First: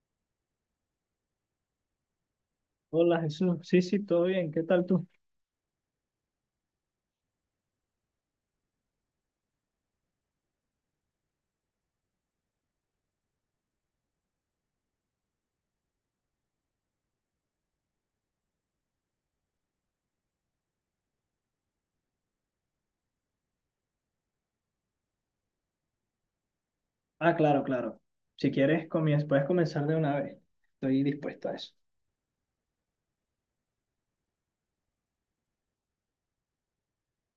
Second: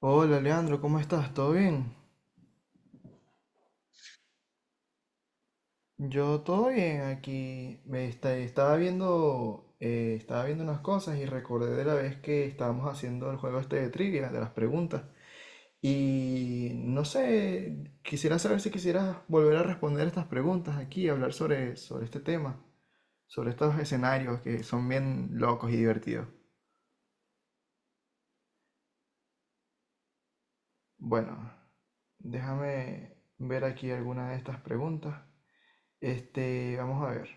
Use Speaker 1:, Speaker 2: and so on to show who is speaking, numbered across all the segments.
Speaker 1: Hola Leandro, ¿cómo estás? ¿Todo bien?
Speaker 2: Hola Jesús, sí, sí, todo bien, ¿qué tal tú?
Speaker 1: Yo todo bien aquí. Estaba viendo, estaba viendo unas cosas y recordé de la vez que estábamos haciendo el juego este de trivia, de las preguntas. Y no sé, quisiera saber si quisieras volver a responder estas preguntas aquí, hablar sobre este tema, sobre estos escenarios que son bien locos y divertidos.
Speaker 2: Ah, claro, claro. Si quieres, comienza, puedes comenzar de una vez. Estoy dispuesto
Speaker 1: Bueno,
Speaker 2: a eso.
Speaker 1: déjame ver aquí alguna de estas preguntas. Este, vamos a ver.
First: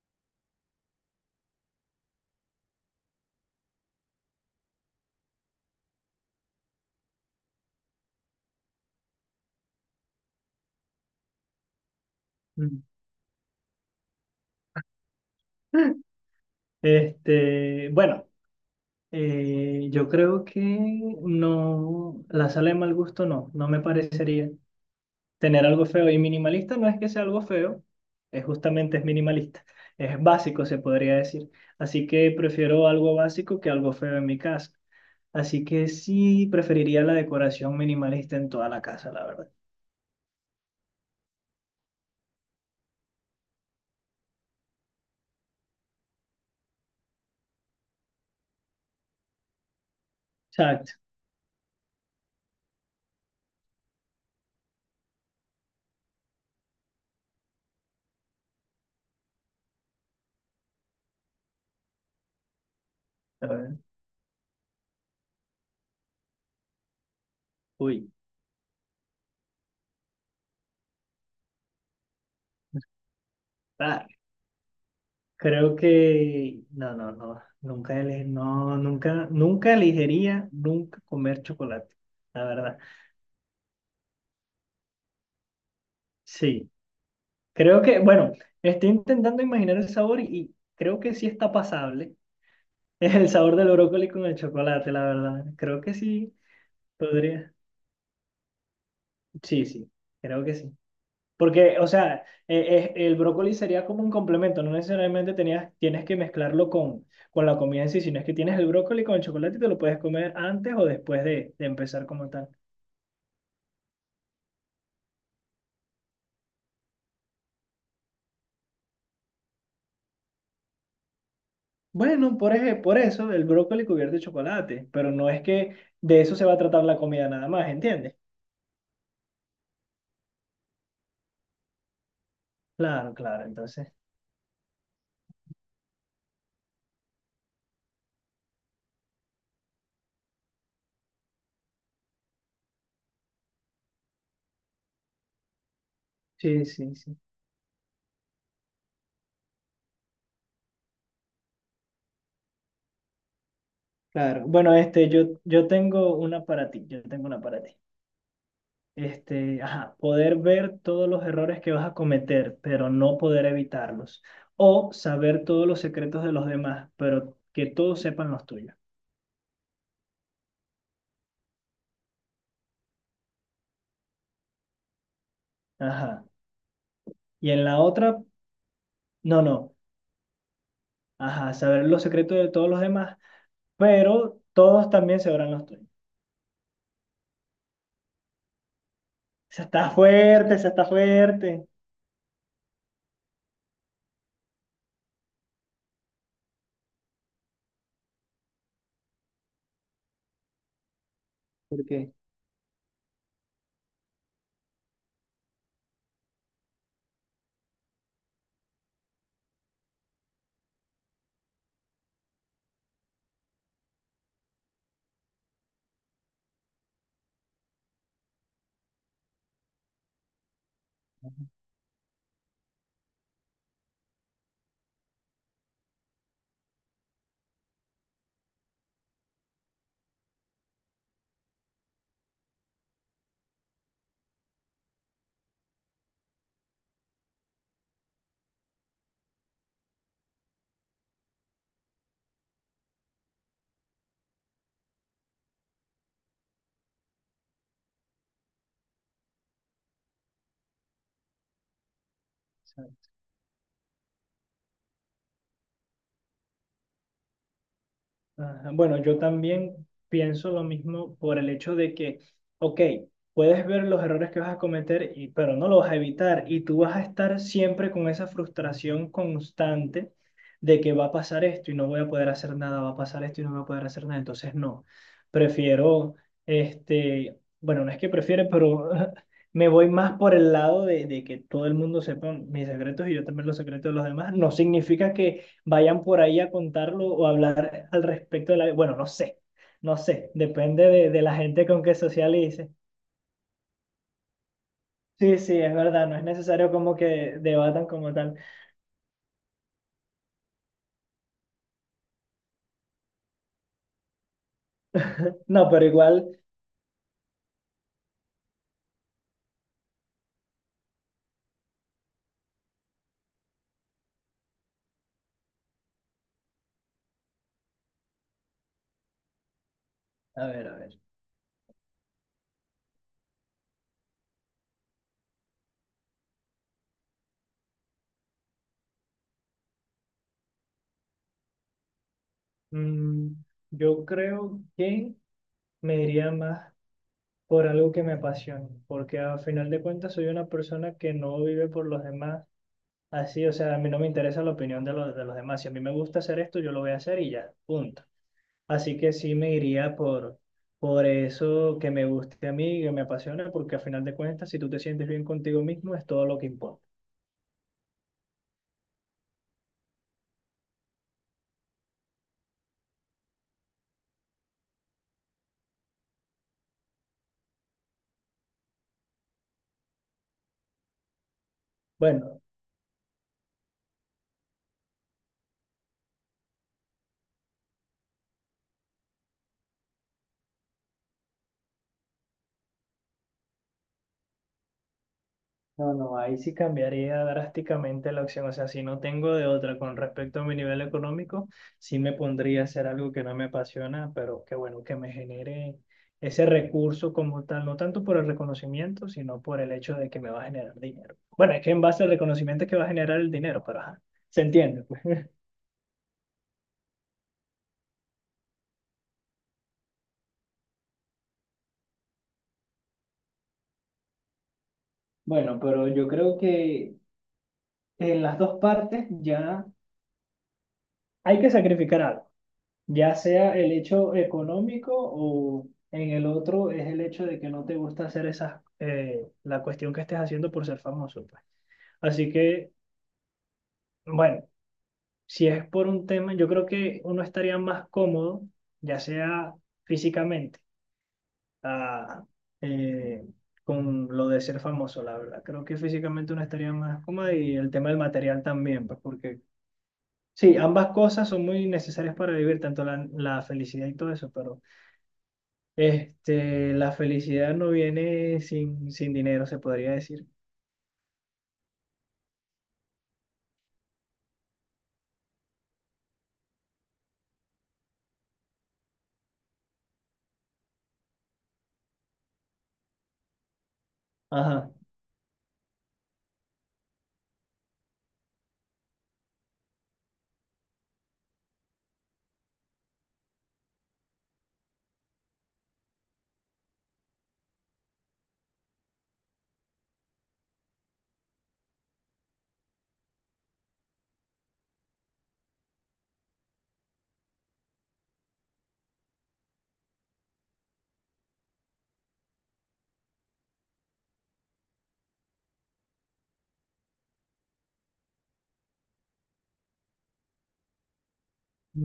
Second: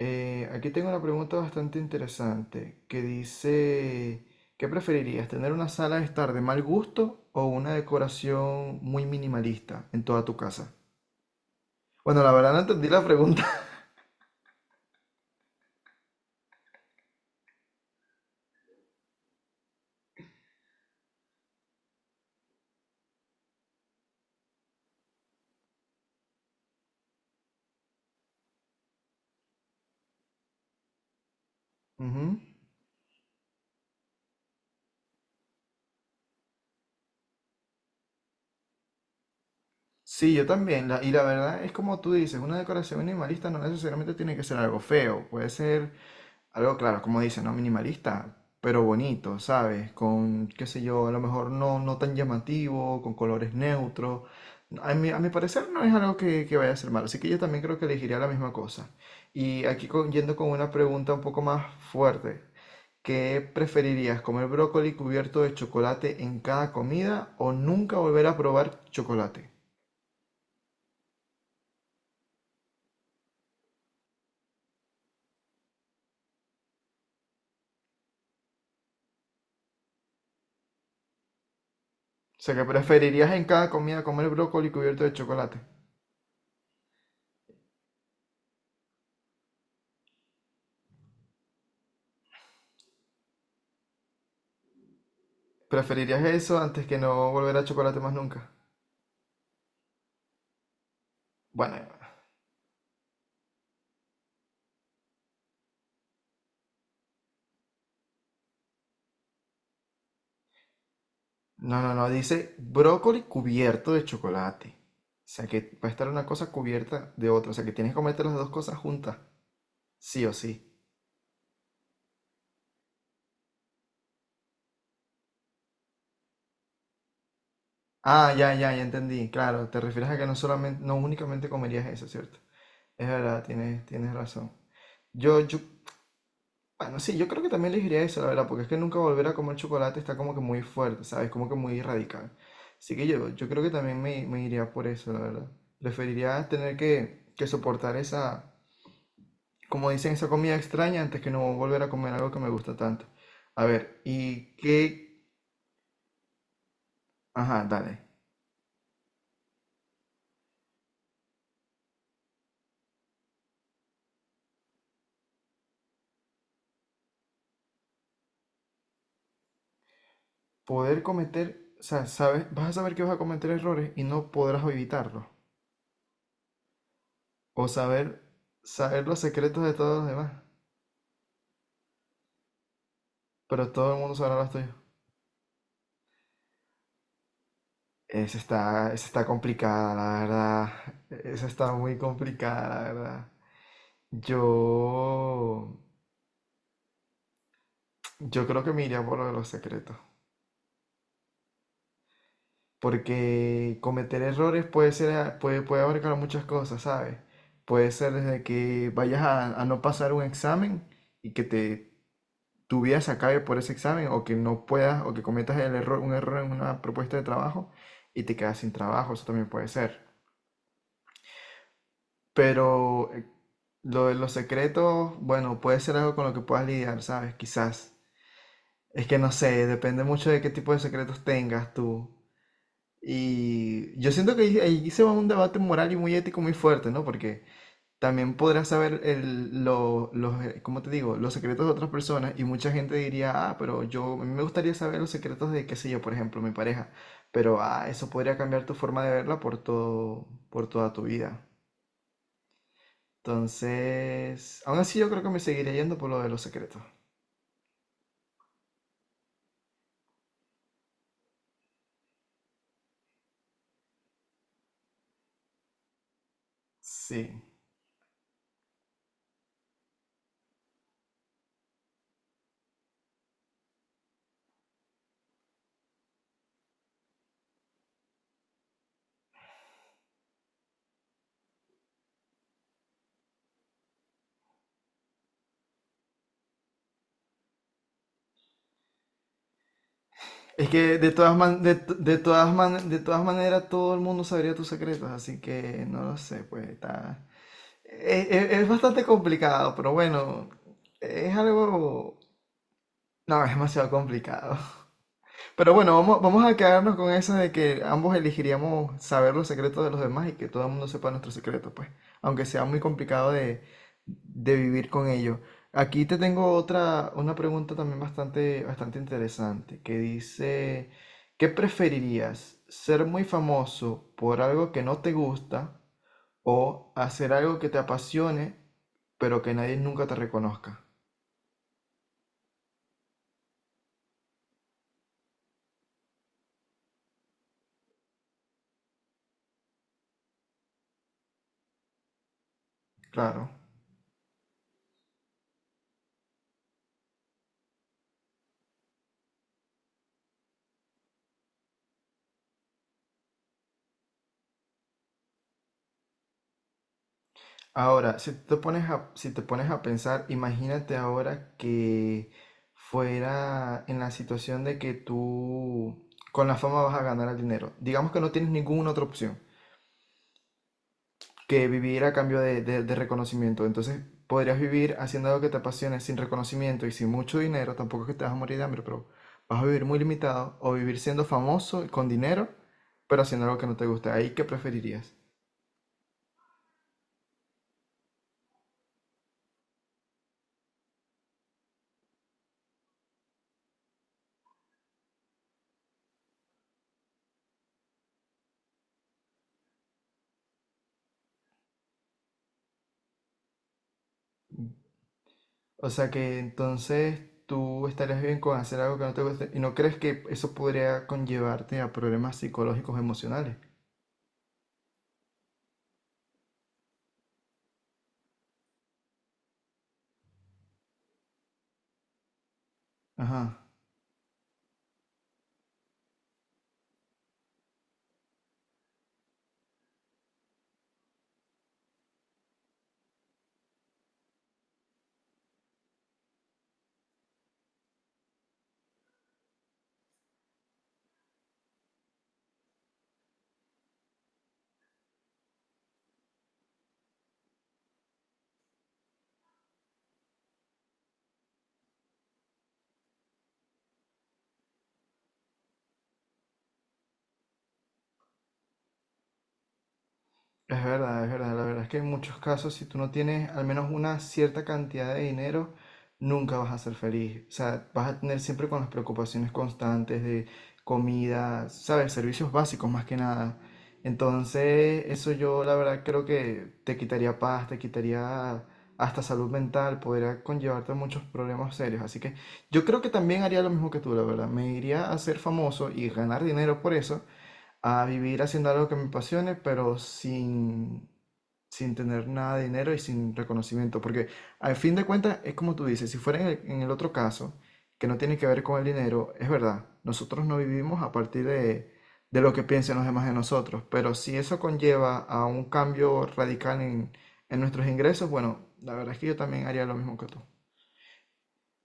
Speaker 1: Aquí tengo una pregunta bastante interesante que dice, ¿qué preferirías, tener una sala de estar de mal gusto o una decoración muy minimalista en toda tu casa? Bueno, la verdad no
Speaker 2: Mm.
Speaker 1: entendí la pregunta.
Speaker 2: Este, bueno, yo creo que no, la sala de mal gusto no, no me parecería tener algo feo. Y minimalista no es que sea algo feo, es justamente es minimalista, es básico, se podría decir. Así que
Speaker 1: Ujú.
Speaker 2: prefiero algo básico que algo feo en mi casa. Así que sí, preferiría la decoración minimalista en toda la casa, la verdad. O
Speaker 1: Sí, yo también. Y la verdad es como tú dices, una decoración minimalista no necesariamente tiene que ser algo feo. Puede ser algo claro, como dice, ¿no? Minimalista, pero bonito, ¿sabes? Con, qué sé yo, a lo mejor no tan llamativo, con colores neutros. A mi parecer no es algo que vaya a ser malo, así que yo también creo que elegiría la misma cosa. Y aquí yendo con una pregunta un poco más fuerte. ¿Qué
Speaker 2: a ver,
Speaker 1: preferirías, comer brócoli cubierto de chocolate en cada comida o nunca
Speaker 2: uy,
Speaker 1: volver a probar chocolate?
Speaker 2: ah, creo que no, no, no, nunca ele- no, nunca, nunca elegiría nunca comer chocolate,
Speaker 1: O
Speaker 2: la
Speaker 1: sea, que
Speaker 2: verdad.
Speaker 1: preferirías en cada comida comer brócoli cubierto de chocolate.
Speaker 2: Sí, creo que, bueno, estoy intentando imaginar el sabor y creo que sí está pasable. Es el sabor del brócoli con el chocolate, la verdad. Creo que
Speaker 1: ¿Preferirías
Speaker 2: sí,
Speaker 1: eso antes que no
Speaker 2: podría.
Speaker 1: volver a chocolate más nunca?
Speaker 2: Sí, sí, creo que sí. Porque,
Speaker 1: Bueno,
Speaker 2: o sea, el brócoli sería como un complemento, no necesariamente tenías, tienes que mezclarlo con la comida en sí, sino es que tienes el brócoli con el chocolate y te lo puedes comer antes o después de
Speaker 1: no, no,
Speaker 2: empezar
Speaker 1: no,
Speaker 2: como tal.
Speaker 1: dice brócoli cubierto de chocolate. O sea que va a estar una cosa cubierta de otra. O sea que tienes que comerte las dos cosas juntas. Sí o sí.
Speaker 2: Bueno, por eso el brócoli cubierto de chocolate, pero no es que de eso se va a tratar la comida nada más, ¿entiendes?
Speaker 1: Ah, ya entendí. Claro, te refieres a que no solamente, no únicamente comerías eso, ¿cierto? Es
Speaker 2: Claro,
Speaker 1: verdad,
Speaker 2: claro, entonces.
Speaker 1: tienes razón. Yo, yo, bueno, sí, yo creo que también elegiría eso, la verdad, porque es que nunca volver a comer chocolate está como que muy fuerte, ¿sabes? Como que muy radical. Así que yo creo que también me iría por eso, la verdad. Preferiría
Speaker 2: Sí,
Speaker 1: tener
Speaker 2: sí, sí.
Speaker 1: que soportar esa, como dicen, esa comida extraña antes que no volver a comer algo que me gusta tanto. A ver,
Speaker 2: Claro.
Speaker 1: y
Speaker 2: Bueno,
Speaker 1: qué,
Speaker 2: este, yo tengo una para ti, yo tengo una para
Speaker 1: ajá,
Speaker 2: ti.
Speaker 1: dale.
Speaker 2: Este, ajá, poder ver todos los errores que vas a cometer, pero no poder evitarlos. O saber todos los secretos de los demás, pero que todos sepan los tuyos.
Speaker 1: Poder cometer, o sea, sabes, vas a saber que vas a cometer errores y no podrás evitarlos.
Speaker 2: Ajá. Y en
Speaker 1: O
Speaker 2: la otra,
Speaker 1: saber, saber los
Speaker 2: no,
Speaker 1: secretos de
Speaker 2: no.
Speaker 1: todos los demás,
Speaker 2: Ajá, saber los secretos de todos los demás,
Speaker 1: pero todo el mundo sabrá
Speaker 2: pero
Speaker 1: los tuyos.
Speaker 2: todos también sabrán los tuyos.
Speaker 1: Esa está
Speaker 2: Esa está
Speaker 1: complicada, la
Speaker 2: fuerte,
Speaker 1: verdad.
Speaker 2: esa está
Speaker 1: Esa
Speaker 2: fuerte.
Speaker 1: está muy complicada, la verdad. Yo, yo creo que me iría por lo de los secretos.
Speaker 2: ¿Por qué?
Speaker 1: Porque cometer errores puede puede, puede abarcar muchas cosas, ¿sabes? Puede ser desde que vayas a no pasar un examen y que tu vida se acabe por ese examen, o que no puedas, o que cometas el error, un error en una propuesta de trabajo y te quedas sin trabajo, eso también puede ser. Pero lo de los secretos, bueno, puede ser algo con lo que puedas lidiar, ¿sabes? Quizás. Es que no sé, depende mucho de qué tipo de secretos tengas tú. Y yo siento que ahí se va un debate moral y muy ético muy fuerte, ¿no? Porque también podrás saber los, ¿cómo te digo? Los secretos de otras personas y mucha gente diría, ah, pero yo, a mí me gustaría saber los secretos de, qué sé yo, por ejemplo, mi pareja. Pero, ah, eso podría cambiar tu forma de verla por todo, por toda tu vida. Entonces, aún así yo creo que me seguiría yendo por lo de los secretos.
Speaker 2: Ajá, bueno, yo también pienso lo mismo por el hecho de que, ok, puedes ver los errores que vas a cometer, y, pero no los vas a evitar y tú vas a
Speaker 1: Sí.
Speaker 2: estar siempre con esa frustración constante de que va a pasar esto y no voy a poder hacer nada, va a pasar esto y no voy a poder hacer nada. Entonces, no, prefiero, este, bueno, no es que prefiere, pero me voy más por el lado de que todo el mundo sepa mis secretos y yo también los secretos de los demás. No significa que vayan por ahí a contarlo o hablar al respecto de la... Bueno, no sé, no sé,
Speaker 1: Es
Speaker 2: depende
Speaker 1: que de
Speaker 2: de la
Speaker 1: todas man-
Speaker 2: gente
Speaker 1: de,
Speaker 2: con
Speaker 1: t-
Speaker 2: que
Speaker 1: de todas
Speaker 2: socialice.
Speaker 1: man- de todas maneras todo el mundo sabría tus secretos,
Speaker 2: Sí,
Speaker 1: así
Speaker 2: sí, es
Speaker 1: que no
Speaker 2: verdad, no
Speaker 1: lo
Speaker 2: es
Speaker 1: sé, pues
Speaker 2: necesario como
Speaker 1: está...
Speaker 2: que debatan como tal.
Speaker 1: Es bastante complicado, pero bueno, es algo... No, es demasiado complicado.
Speaker 2: No,
Speaker 1: Pero
Speaker 2: pero
Speaker 1: bueno,
Speaker 2: igual,
Speaker 1: vamos a quedarnos con eso de que ambos elegiríamos saber los secretos de los demás y que todo el mundo sepa nuestros secretos pues, aunque sea muy complicado de vivir con ello. Aquí te tengo otra, una pregunta también bastante interesante, que
Speaker 2: a ver, a
Speaker 1: dice,
Speaker 2: ver.
Speaker 1: ¿qué preferirías? ¿Ser muy famoso por algo que no te gusta o hacer algo que te apasione, pero que nadie nunca te reconozca?
Speaker 2: Mm, yo creo que me iría más por algo que me apasione, porque al final de cuentas soy una persona que no vive por los demás. Así,
Speaker 1: Claro.
Speaker 2: o sea, a mí no me interesa la opinión de los demás. Si a mí me gusta hacer esto, yo lo voy a hacer y ya, punto. Así que sí me iría por eso que me guste a mí, que me apasiona, porque a final de cuentas, si tú te sientes bien contigo mismo, es todo lo que importa.
Speaker 1: Ahora, si te pones a pensar, imagínate ahora que fuera en la situación de que tú con la fama vas a ganar el dinero. Digamos que no tienes ninguna otra opción que vivir a cambio
Speaker 2: Bueno,
Speaker 1: de reconocimiento. Entonces, podrías vivir haciendo algo que te apasione sin reconocimiento y sin mucho dinero. Tampoco es que te vas a morir de hambre, pero vas a vivir muy limitado o vivir siendo famoso y con dinero, pero haciendo algo que no te gusta. ¿Ahí qué preferirías?
Speaker 2: no, no, ahí sí cambiaría drásticamente la opción. O sea, si no tengo de otra con respecto a mi nivel económico, sí me pondría a hacer algo que no me apasiona, pero que bueno, que me genere ese recurso como tal, no tanto por el reconocimiento, sino por el hecho de que me va a generar dinero. Bueno, es que en base al reconocimiento es que va a generar el dinero, pero ajá, se entiende.
Speaker 1: O sea que entonces tú estarías bien con hacer algo que no te guste y no crees que eso podría conllevarte a problemas psicológicos emocionales.
Speaker 2: Bueno, pero yo creo que en las dos partes ya hay que sacrificar algo, ya sea
Speaker 1: Ajá.
Speaker 2: el hecho económico o en el otro es el hecho de que no te gusta hacer esas, la cuestión que estés haciendo por ser famoso, pues. Así que, bueno, si es por un tema, yo creo que uno estaría más cómodo, ya sea físicamente, ah, eh, con lo de ser famoso, la verdad. Creo que físicamente uno estaría más cómodo y el tema del material también, pues, porque sí, ambas cosas son muy necesarias para vivir, tanto la, la felicidad y todo eso, pero este, la felicidad no viene sin, sin dinero, se podría decir.
Speaker 1: Es verdad, es verdad. La verdad es que en muchos casos, si tú no tienes al menos una cierta cantidad de dinero, nunca vas a ser feliz. O sea, vas a tener siempre con las preocupaciones constantes de comida, ¿sabes? Servicios básicos más que nada.
Speaker 2: Ajá.
Speaker 1: Entonces, eso yo la verdad creo que te quitaría paz, te quitaría hasta salud mental, podría conllevarte muchos problemas serios. Así que yo creo que también haría lo mismo que tú, la verdad. Me iría a ser famoso y ganar dinero por eso a vivir haciendo algo que me apasione, pero sin tener nada de dinero y sin reconocimiento. Porque al fin de cuentas, es como tú dices, si fuera en en el otro caso, que no tiene que ver con el dinero, es verdad, nosotros no vivimos a partir de lo que piensen los demás de nosotros, pero si eso conlleva a un cambio radical en nuestros ingresos, bueno, la verdad es que yo también haría lo mismo que tú.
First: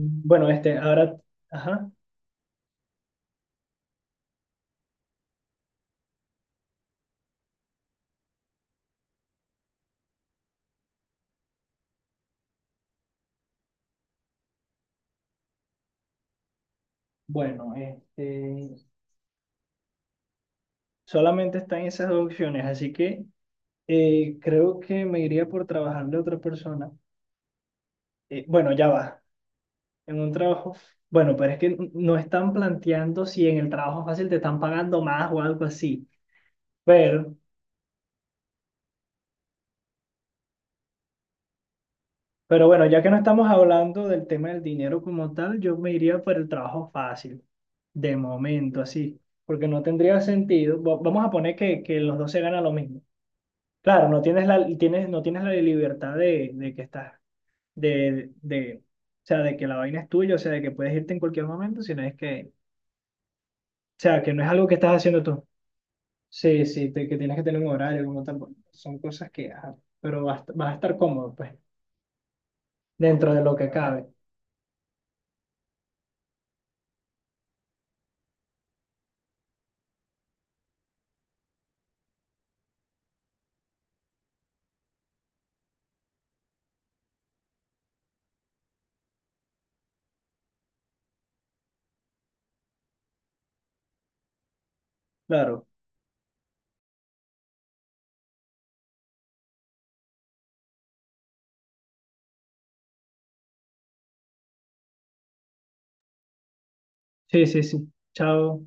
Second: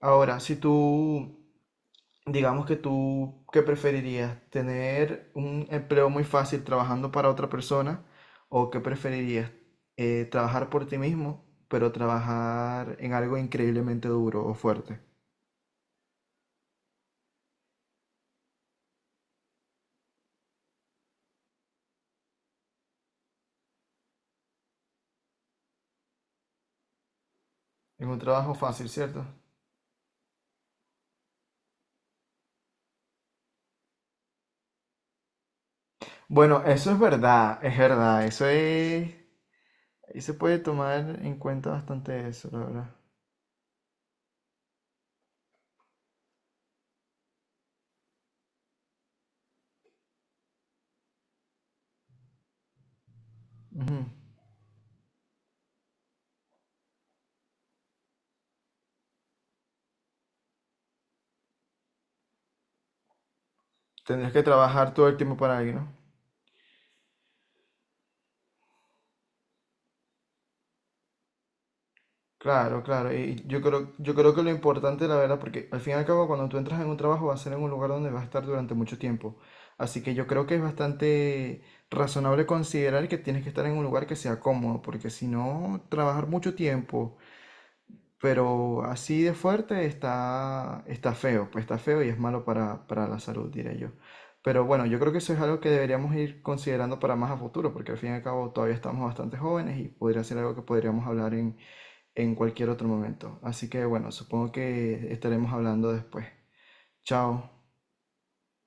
Speaker 1: Ahora, si
Speaker 2: este, ahora,
Speaker 1: tú
Speaker 2: ajá.
Speaker 1: digamos que tú, ¿qué preferirías? ¿Tener un empleo muy fácil trabajando para otra persona? ¿O qué preferirías? ¿Trabajar por ti mismo, pero trabajar en algo increíblemente duro o fuerte?
Speaker 2: Bueno, este, solamente están esas dos opciones, así que creo que me iría por trabajarle a otra persona.
Speaker 1: En un trabajo
Speaker 2: Bueno,
Speaker 1: fácil,
Speaker 2: ya va,
Speaker 1: ¿cierto?
Speaker 2: en un trabajo. Bueno, pero es que no están planteando si en el trabajo fácil te están pagando más o algo así,
Speaker 1: Bueno, eso es
Speaker 2: pero
Speaker 1: verdad, es verdad. Eso es... Ahí se puede tomar en cuenta bastante eso, la
Speaker 2: Pero bueno,
Speaker 1: verdad.
Speaker 2: ya que no estamos hablando del tema del dinero como tal, yo me iría por el trabajo fácil, de momento, así, porque no tendría sentido. Vamos a poner que los dos se ganan lo mismo.
Speaker 1: Ujú.
Speaker 2: Claro, no tienes la, tienes, no tienes la libertad de que estás, de, o sea, de que la vaina es tuya, o sea, de que puedes irte en cualquier momento, sino es que, o sea,
Speaker 1: Tendrías
Speaker 2: que
Speaker 1: que
Speaker 2: no es algo que
Speaker 1: trabajar
Speaker 2: estás
Speaker 1: todo el
Speaker 2: haciendo
Speaker 1: tiempo
Speaker 2: tú.
Speaker 1: para alguien, ¿no?
Speaker 2: Sí, sí, que tienes que tener un horario como tal. Son cosas que, ajá, pero vas, vas a estar cómodo, pues,
Speaker 1: Claro, claro.
Speaker 2: dentro
Speaker 1: Y
Speaker 2: de lo que cabe.
Speaker 1: yo creo que lo importante, la verdad, porque al fin y al cabo, cuando tú entras en un trabajo, va a ser en un lugar donde vas a estar durante mucho tiempo. Así que yo creo que es bastante razonable considerar que tienes que estar en un lugar que sea cómodo, porque si no, trabajar mucho tiempo, pero así de fuerte está, está feo, pues está feo y es malo para la salud, diré yo. Pero bueno, yo creo que eso es algo
Speaker 2: Claro.
Speaker 1: que deberíamos ir considerando para más a futuro, porque al fin y al cabo todavía estamos bastante jóvenes y podría ser algo que podríamos hablar en cualquier otro momento. Así que bueno, supongo que estaremos hablando después.
Speaker 2: Sí, sí,
Speaker 1: Chao.
Speaker 2: sí. Chao.